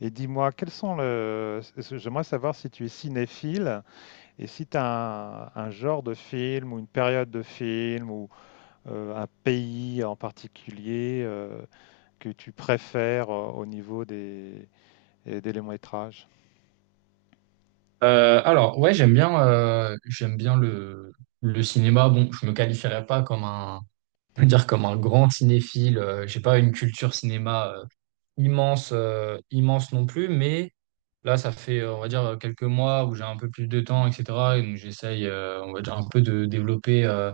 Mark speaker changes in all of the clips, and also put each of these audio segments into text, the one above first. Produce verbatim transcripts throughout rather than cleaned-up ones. Speaker 1: Et dis-moi, quels sont le... j'aimerais savoir si tu es cinéphile et si tu as un, un genre de film ou une période de film ou euh, un pays en particulier euh, que tu préfères euh, au niveau des, et des longs-métrages.
Speaker 2: Euh, alors, ouais, j'aime bien, euh, j'aime bien le, le cinéma. Bon, je me qualifierais pas comme un, je veux dire comme un grand cinéphile. Euh, j'ai pas une culture cinéma euh, immense, euh, immense non plus. Mais là, ça fait, euh, on va dire, quelques mois où j'ai un peu plus de temps, et cetera. Et donc, j'essaye, euh, on va dire, un peu de développer. euh,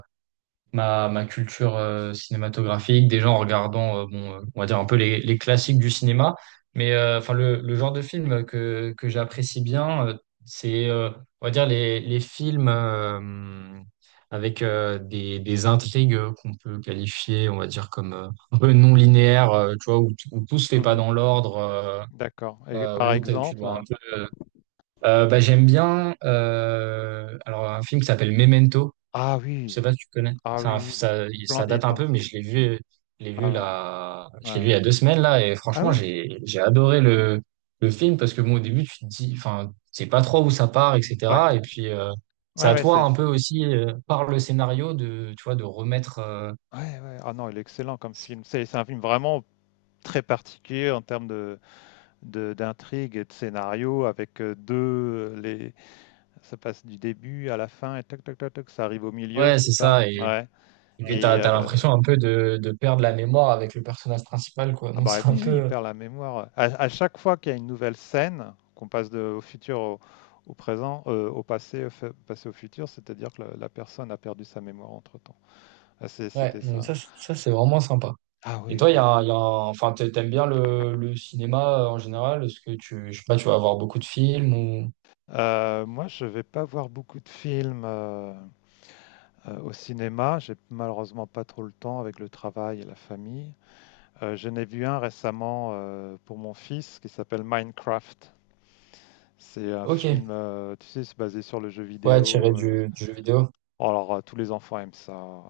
Speaker 2: ma, ma culture euh, cinématographique, déjà en regardant, euh, bon, euh, on va dire un peu les, les classiques du cinéma, mais euh, enfin le, le genre de film que, que j'apprécie bien, euh, c'est, euh, on va dire, les, les films euh, avec euh, des, des intrigues qu'on peut qualifier, on va dire, comme euh, un peu non linéaires, euh, tu vois, où, t- où tout se fait pas
Speaker 1: Mhm.
Speaker 2: dans l'ordre. euh,
Speaker 1: D'accord. Et
Speaker 2: euh,
Speaker 1: par
Speaker 2: où t'as- tu
Speaker 1: exemple,
Speaker 2: dois un
Speaker 1: un-
Speaker 2: peu. Euh, bah, j'aime bien euh, alors un film qui s'appelle Memento,
Speaker 1: ah
Speaker 2: je
Speaker 1: oui,
Speaker 2: sais pas si tu connais.
Speaker 1: ah
Speaker 2: Ça
Speaker 1: oui, oui, oui.
Speaker 2: ça, ça
Speaker 1: Splendide
Speaker 2: date un
Speaker 1: comme
Speaker 2: peu, mais
Speaker 1: film.
Speaker 2: je l'ai vu, je l'ai vu
Speaker 1: Ah ouais,
Speaker 2: là, je
Speaker 1: ouais,
Speaker 2: l'ai vu il y
Speaker 1: ouais.
Speaker 2: a deux semaines là, et
Speaker 1: Ah
Speaker 2: franchement,
Speaker 1: oui?
Speaker 2: j'ai, j'ai adoré le, le film parce que bon, au début, tu te dis, enfin, c'est pas trop où ça part,
Speaker 1: Ouais,
Speaker 2: et cetera. Et puis, euh, c'est
Speaker 1: ouais,
Speaker 2: à
Speaker 1: ouais,
Speaker 2: toi
Speaker 1: c'est.
Speaker 2: un peu aussi, euh, par le scénario, de, tu vois, de remettre, euh,
Speaker 1: ouais, ouais. Ah non, il est excellent comme film. C'est c'est un film vraiment très particulier en termes de, de, d'intrigue et de scénario. Avec euh, deux, euh, les, ça passe du début à la fin et toc toc toc toc, ça arrive au milieu,
Speaker 2: ouais,
Speaker 1: c'est
Speaker 2: c'est
Speaker 1: ça?
Speaker 2: ça, et,
Speaker 1: Ouais.
Speaker 2: et puis ouais.
Speaker 1: Et
Speaker 2: T'as, t'as
Speaker 1: euh,
Speaker 2: l'impression un peu de, de perdre la mémoire avec le personnage principal, quoi.
Speaker 1: ah
Speaker 2: Donc,
Speaker 1: bah
Speaker 2: c'est un
Speaker 1: oui, oui, il
Speaker 2: peu,
Speaker 1: perd la mémoire. À, à chaque fois qu'il y a une nouvelle scène, qu'on passe de, au futur au, au présent, euh, au passé, au fa- passé au futur, c'est-à-dire que la, la personne a perdu sa mémoire entre-temps. Ah, c'est-
Speaker 2: ouais,
Speaker 1: c'était
Speaker 2: donc
Speaker 1: ça.
Speaker 2: ça, c'est- ça, c'est vraiment sympa.
Speaker 1: Ah
Speaker 2: Et
Speaker 1: oui,
Speaker 2: toi, il y a
Speaker 1: ouais.
Speaker 2: un, il y a un- enfin, t'a- t'aimes bien le, le cinéma euh, en général? Est-ce que tu, je sais pas, tu vas avoir beaucoup de films ou...
Speaker 1: Euh, moi, je vais pas voir beaucoup de films euh, euh, au cinéma. J'ai malheureusement pas trop le temps avec le travail et la famille. Euh, j'en ai vu un récemment euh, pour mon fils qui s'appelle Minecraft. C'est un
Speaker 2: Ok,
Speaker 1: film, euh, tu sais, c'est basé sur le jeu
Speaker 2: ouais, tiré
Speaker 1: vidéo. euh.
Speaker 2: du, du jeu vidéo.
Speaker 1: Alors, euh, tous les enfants aiment ça. Euh,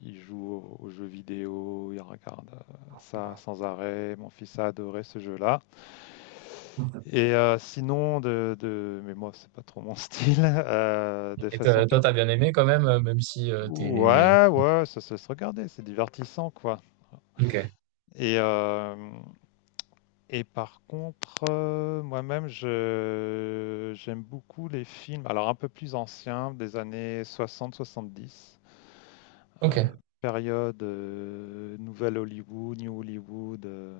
Speaker 1: Ils jouent au- aux jeux vidéo, ils regardent euh, ça sans arrêt. Mon fils a adoré ce jeu-là. Et euh, sinon, de, de- mais moi, c'est pas trop mon style, euh, de
Speaker 2: Et
Speaker 1: façon...
Speaker 2: toi,
Speaker 1: per-
Speaker 2: toi, t'as bien aimé quand même, euh, même si euh, t'es...
Speaker 1: ouais, ouais, ça, ça se regarder, c'est divertissant, quoi.
Speaker 2: Ok,
Speaker 1: Et, euh, Et par contre, euh, moi-même, je j'aime beaucoup les films, alors un peu plus anciens, des années soixante, soixante-dix,
Speaker 2: ok,
Speaker 1: période euh, Nouvelle Hollywood, New Hollywood, euh,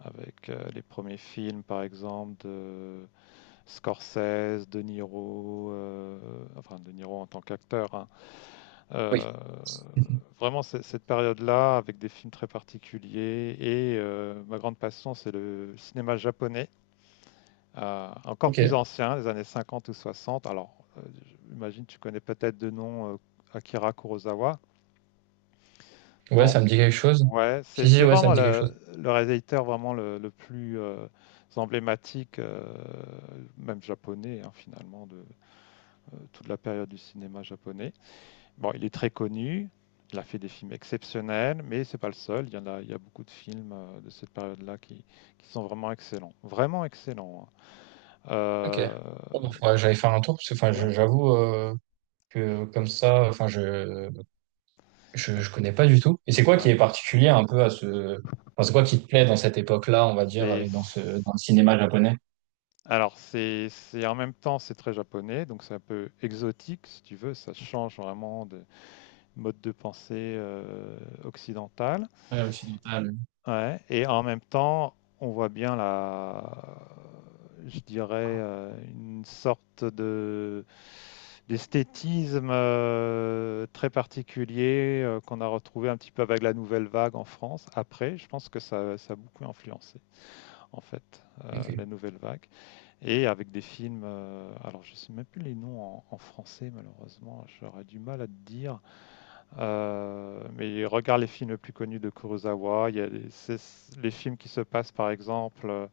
Speaker 1: avec euh, les premiers films, par exemple, de Scorsese, De Niro, euh, enfin De Niro en tant qu'acteur, hein.
Speaker 2: oui.
Speaker 1: Euh, Vraiment, c'est- cette période-là, avec des films très particuliers, et euh, ma grande passion, c'est le cinéma japonais. Euh, encore
Speaker 2: Ok,
Speaker 1: plus ancien, des années cinquante ou soixante. Alors, euh, j'imagine que tu connais peut-être de nom euh, Akira Kurosawa.
Speaker 2: ouais,
Speaker 1: Non.
Speaker 2: ça me dit quelque chose.
Speaker 1: Ouais, c'est
Speaker 2: Si, si,
Speaker 1: c'est
Speaker 2: ouais, ça me
Speaker 1: vraiment
Speaker 2: dit quelque
Speaker 1: le,
Speaker 2: chose.
Speaker 1: le réalisateur vraiment le, le plus euh, emblématique, euh, même japonais hein, finalement, de euh, toute la période du cinéma japonais. Bon, il est très connu, il a fait des films exceptionnels, mais c'est pas le seul. Il y en a, il y a beaucoup de films euh, de cette période-là qui, qui sont vraiment excellents, vraiment excellents. Hein.
Speaker 2: Ok.
Speaker 1: Euh,
Speaker 2: Bon, faudrait que j'aille faire un tour, parce que enfin,
Speaker 1: ouais,
Speaker 2: je- j'avoue euh, que comme ça, enfin, je, Je, je connais pas du tout. Et c'est quoi qui
Speaker 1: ouais.
Speaker 2: est particulier un peu à ce... Enfin, c'est quoi qui te plaît dans cette époque-là, on va dire,
Speaker 1: C'est
Speaker 2: et dans ce, dans le cinéma japonais?
Speaker 1: alors c'est c'est en même temps, c'est très japonais, donc c'est un peu exotique si tu veux, ça change vraiment de mode de pensée, heu, occidental.
Speaker 2: Ouais, occidental.
Speaker 1: Ouais, et en même temps, on voit bien la je dirais, heu, une sorte de d'esthétisme, heu, très particulier, heu, qu'on a retrouvé un petit peu avec la nouvelle vague en France. Après, je pense que ça ça a beaucoup influencé en fait, heu,
Speaker 2: Ok.
Speaker 1: la nouvelle vague. Et avec des films, euh, alors je ne sais même plus les noms en, en français malheureusement, j'aurais du mal à te dire. Euh, mais regarde les films les plus connus de Kurosawa. Il y a les, les films qui se passent par exemple euh,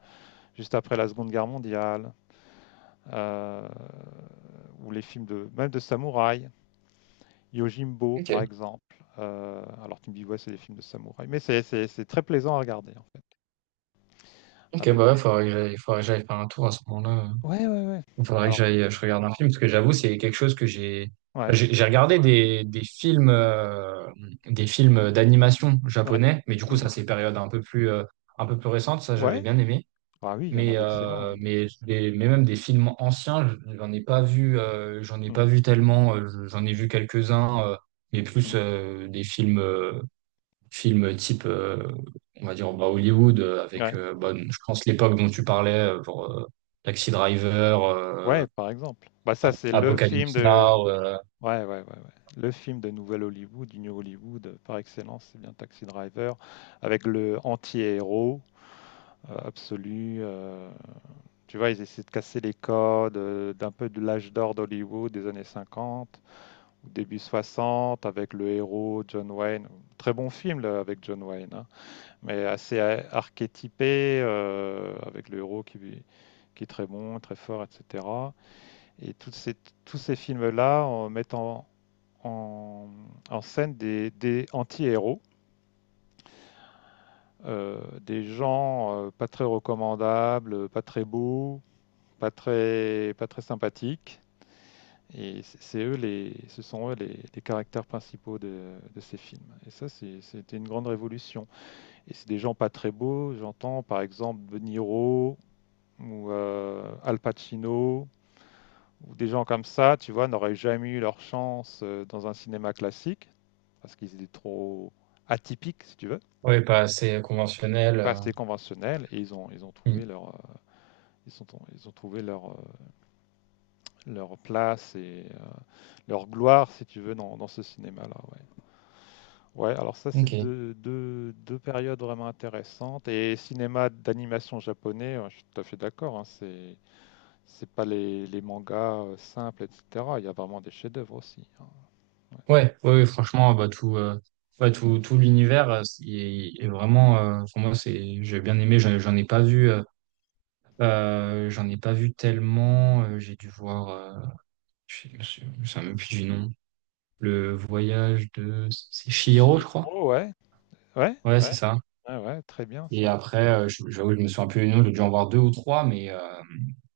Speaker 1: juste après la Seconde Guerre mondiale, euh, ou les films de même de samouraï, Yojimbo
Speaker 2: Ok.
Speaker 1: par exemple. Euh, alors tu me dis ouais c'est des films de samouraï, mais c'est c'est- c'est très plaisant à regarder en fait.
Speaker 2: Ok,
Speaker 1: Avec
Speaker 2: bah ouais,
Speaker 1: des...
Speaker 2: faudrait que j'aille, faudrait que j'aille faire un tour à ce moment-là.
Speaker 1: ouais ouais ouais.
Speaker 2: Il faudrait que
Speaker 1: Alors
Speaker 2: j'aille, je regarde un film, parce que j'avoue, c'est quelque chose que j'ai, enfin,
Speaker 1: ouais
Speaker 2: j'ai j'ai regardé des, des films, euh, des films d'animation
Speaker 1: ouais.
Speaker 2: japonais, mais du coup, ça,
Speaker 1: Mhm.
Speaker 2: c'est période un peu plus, euh, un peu plus récente, ça, j'avais
Speaker 1: Ouais.
Speaker 2: bien aimé.
Speaker 1: Ah oui, il y en
Speaker 2: Mais,
Speaker 1: a d'excellents.
Speaker 2: euh,
Speaker 1: Ouais.
Speaker 2: mais, des- mais même des films anciens, j'en ai pas vu, euh, j'en ai
Speaker 1: Mmh
Speaker 2: pas
Speaker 1: mh.
Speaker 2: vu tellement. Euh, j'en ai vu quelques-uns, euh, mais plus
Speaker 1: Mmh.
Speaker 2: euh, des films, euh, films type, euh, on va dire, bah, Hollywood, euh, avec,
Speaker 1: Ouais.
Speaker 2: euh, bah, je pense, l'époque dont tu parlais, euh, genre euh, Taxi Driver, euh,
Speaker 1: Ouais, par exemple. Bah, ça, c'est le film
Speaker 2: Apocalypse
Speaker 1: de...
Speaker 2: Now, euh,
Speaker 1: Ouais, ouais, ouais, ouais. Le film de nouvelle Hollywood, du New Hollywood, heu, par excellence, c'est bien Taxi Driver, avec le anti-héros, heu, absolu, heu, tu vois? Ils essaient de casser les codes, heu, d'un peu de l'âge d'or d'Hollywood des années cinquante, ou début soixante, avec le héros John Wayne. Très bon film, là, avec John Wayne, hein, mais assez a archétypé, heu, avec le héros qui qui est très bon, très fort et cetera. Et toutes ces- Tous ces films-là en mettent en, en- en scène des, des anti-héros, euh, des gens euh, pas très recommandables, pas très beaux, pas très, pas très sympathiques. Et c- c'est eux les, ce sont eux les, les caractères principaux de, de ces films. Et ça, c'est- c'était une grande révolution. Et c'est des gens pas très beaux. J'entends par exemple De Niro ou euh, Al Pacino. Ou des gens comme ça, tu vois, n'auraient jamais eu leur chance euh, dans un cinéma classique, parce qu'ils étaient trop atypiques, si tu veux,
Speaker 2: ouais, pas assez conventionnel.
Speaker 1: pas
Speaker 2: euh.
Speaker 1: assez conventionnels, et ils ont, ils ont
Speaker 2: Hmm.
Speaker 1: trouvé leur, euh, ils sont, ils ont trouvé leur, euh, leur place et euh, leur gloire, si tu veux, dans, dans ce cinéma-là. Ouais. Ouais, alors ça, c'est
Speaker 2: Ok.
Speaker 1: deux, deux, deux périodes vraiment intéressantes. Et cinéma d'animation japonais, ouais, je suis tout à fait d'accord, hein, c'est, c'est pas les, les mangas euh, simples, et cetera. Il y a vraiment des chefs-d'œuvre aussi. Hein, ouais.
Speaker 2: Ouais, ouais, ouais, franchement, bah, tout, euh, ouais, tout, tout l'univers euh, c'est- est, vraiment, euh, pour moi, c'est, j'ai bien aimé, j'en, j'en ai pas vu, euh, euh, j'en ai pas vu tellement, euh, j'ai dû voir, euh, je sais je me souviens- je me souviens même plus du nom, le voyage de, c'est Chihiro, je crois.
Speaker 1: Chihiro, ouais, ouais,
Speaker 2: Ouais, c'est
Speaker 1: ouais.
Speaker 2: ça.
Speaker 1: Ouais, ouais, très bien
Speaker 2: Et
Speaker 1: ça.
Speaker 2: après, euh, je- j'avoue, je me souviens plus du nom, j'ai dû en voir deux ou trois, mais, euh,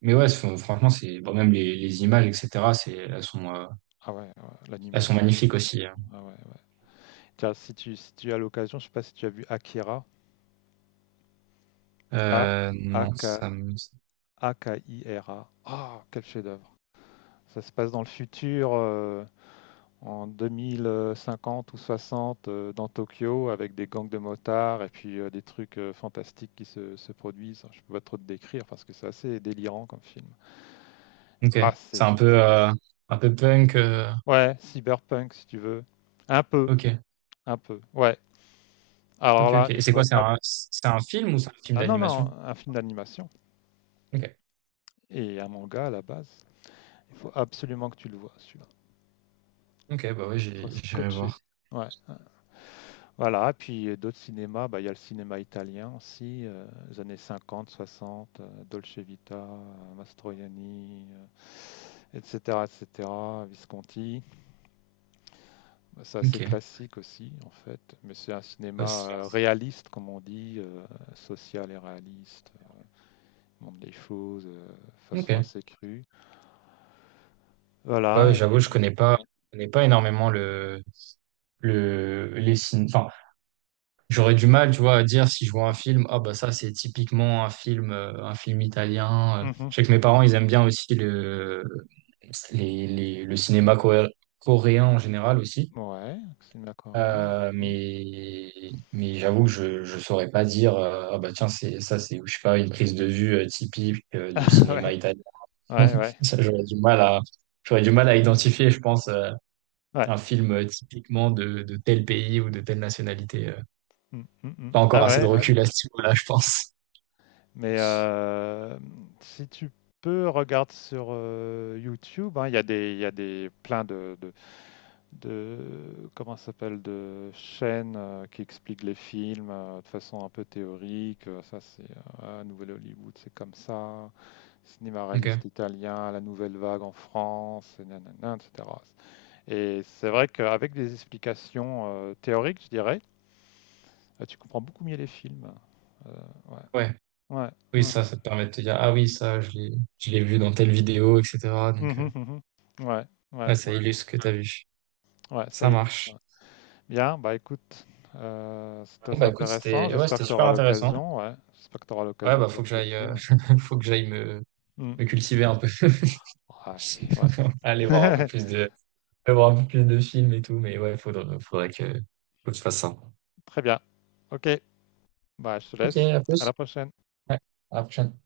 Speaker 2: mais ouais, c'est- franchement, c'est, bon, même les, les images, et cetera, c'est, elles sont, euh,
Speaker 1: Ah ouais, ouais,
Speaker 2: elles sont
Speaker 1: l'animation. et
Speaker 2: magnifiques aussi. Hein.
Speaker 1: Ah ouais, ouais. Tiens, si tu, si tu as l'occasion, je sais pas si tu as vu Akira. A
Speaker 2: Euh,
Speaker 1: A
Speaker 2: non,
Speaker 1: K
Speaker 2: ça me,
Speaker 1: A K I R A. Ah, quel chef-d'œuvre. Ça se passe dans le futur, euh, en deux mille cinquante ou soixante, euh, dans Tokyo, avec des gangs de motards et puis euh, des trucs euh, fantastiques qui se, se produisent. Je peux pas trop te décrire parce que c'est assez délirant comme film.
Speaker 2: ok,
Speaker 1: Ah, c'est...
Speaker 2: c'est un
Speaker 1: gé-
Speaker 2: peu, euh, un peu punk. euh,
Speaker 1: ouais, cyberpunk si tu veux. Un peu,
Speaker 2: Ok,
Speaker 1: un peu. Ouais, Alors
Speaker 2: ok, ok.
Speaker 1: là, il
Speaker 2: Et c'est
Speaker 1: faut
Speaker 2: quoi? C'est
Speaker 1: ab-
Speaker 2: un, c'est un film ou c'est un film
Speaker 1: ah non, non,
Speaker 2: d'animation?
Speaker 1: un film d'animation
Speaker 2: Ok,
Speaker 1: et un manga à la base. Il faut absolument que tu le vois, celui-là.
Speaker 2: ok, bah ouais,
Speaker 1: Là, tu seras
Speaker 2: j'ai- j'irai
Speaker 1: scotché.
Speaker 2: voir.
Speaker 1: Ouais, ouais. Voilà, puis euh, d'autres cinémas, bah, il y a le cinéma italien aussi, euh, les années cinquante, soixante, euh, Dolce Vita, euh, Mastroianni, euh, et cetera, et cetera, Visconti. Bah, c'est assez
Speaker 2: Ok,
Speaker 1: classique aussi, en fait, mais c'est un cinéma
Speaker 2: ouais, c'est-
Speaker 1: euh, réaliste, comme on dit, euh, social et réaliste, montre des choses euh, de
Speaker 2: ok.
Speaker 1: façon assez crue.
Speaker 2: Bah ouais,
Speaker 1: Voilà. Et
Speaker 2: j'avoue, je connais pas, je connais pas énormément le, le, les signes. Enfin, j'aurais du mal, tu vois, à dire si je vois un film, ah bah ça, c'est typiquement un film, euh, un film italien. euh.
Speaker 1: mmh mh.
Speaker 2: Je sais que mes parents, ils aiment bien aussi le, les, les- le cinéma coré- coréen en général aussi.
Speaker 1: Ouais, cinéma coréen.
Speaker 2: Euh,
Speaker 1: Mmh.
Speaker 2: mais mais j'avoue que je je saurais pas dire euh, ah bah tiens c'est ça c'est je sais pas une prise de vue euh, typique euh, du cinéma
Speaker 1: Ouais,
Speaker 2: italien
Speaker 1: ouais, ouais,
Speaker 2: ça j'aurais du mal à j'aurais du mal à identifier je pense euh,
Speaker 1: ouais.
Speaker 2: un film euh, typiquement de de tel pays ou de telle nationalité euh.
Speaker 1: Mmh, mmh mh.
Speaker 2: Pas encore
Speaker 1: Ah
Speaker 2: assez de
Speaker 1: ouais, ouais.
Speaker 2: recul à ce niveau-là je pense.
Speaker 1: Mais hem, si tu peux, regarde sur, heu, YouTube, hein, il y a des il y a des plein de de de comment ça s'appelle? De chaînes, heu, qui expliquent les films, heu, de façon un peu théorique, heu, ça c'est, euh, ah, Nouvelle Hollywood, c'est comme ça, cinéma réaliste
Speaker 2: Ok
Speaker 1: italien, la nouvelle vague en France et na et cetera. Et c'est vrai qu'avec des explications euh, théoriques, je dirais, euh, tu comprends beaucoup mieux les films. Euh, ouais,
Speaker 2: ouais,
Speaker 1: ouais,
Speaker 2: oui
Speaker 1: ouais.
Speaker 2: ça ça te permet de te dire ah oui ça je l'ai je l'ai vu dans telle vidéo etc donc euh,
Speaker 1: Mhm, mhm. Ouais, ouais,
Speaker 2: ouais
Speaker 1: ça,
Speaker 2: ça illustre ce que t'as vu.
Speaker 1: ouais, ça
Speaker 2: Ça
Speaker 1: illustre.
Speaker 2: marche.
Speaker 1: Bien, bah écoute, euh, c'est
Speaker 2: Bon
Speaker 1: très
Speaker 2: bah écoute
Speaker 1: intéressant.
Speaker 2: c'était ouais
Speaker 1: J'espère
Speaker 2: c'était
Speaker 1: que tu
Speaker 2: super
Speaker 1: auras
Speaker 2: intéressant.
Speaker 1: l'occasion, ouais. J'espère que tu auras
Speaker 2: Ouais,
Speaker 1: l'occasion
Speaker 2: bah,
Speaker 1: de
Speaker 2: faut
Speaker 1: voir
Speaker 2: que
Speaker 1: ces
Speaker 2: j'aille, euh,
Speaker 1: films.
Speaker 2: faut que j'aille me,
Speaker 1: Mm.
Speaker 2: me cultiver un peu.
Speaker 1: Ouais,
Speaker 2: Aller voir un peu
Speaker 1: ouais.
Speaker 2: plus de, aller voir un peu plus de films et tout, mais ouais, faudrait, faudrait que, faut que je fasse ça.
Speaker 1: Très bien. Ok, bah je te
Speaker 2: Ok,
Speaker 1: laisse.
Speaker 2: à
Speaker 1: À la
Speaker 2: plus.
Speaker 1: prochaine.
Speaker 2: Ouais, à la prochaine.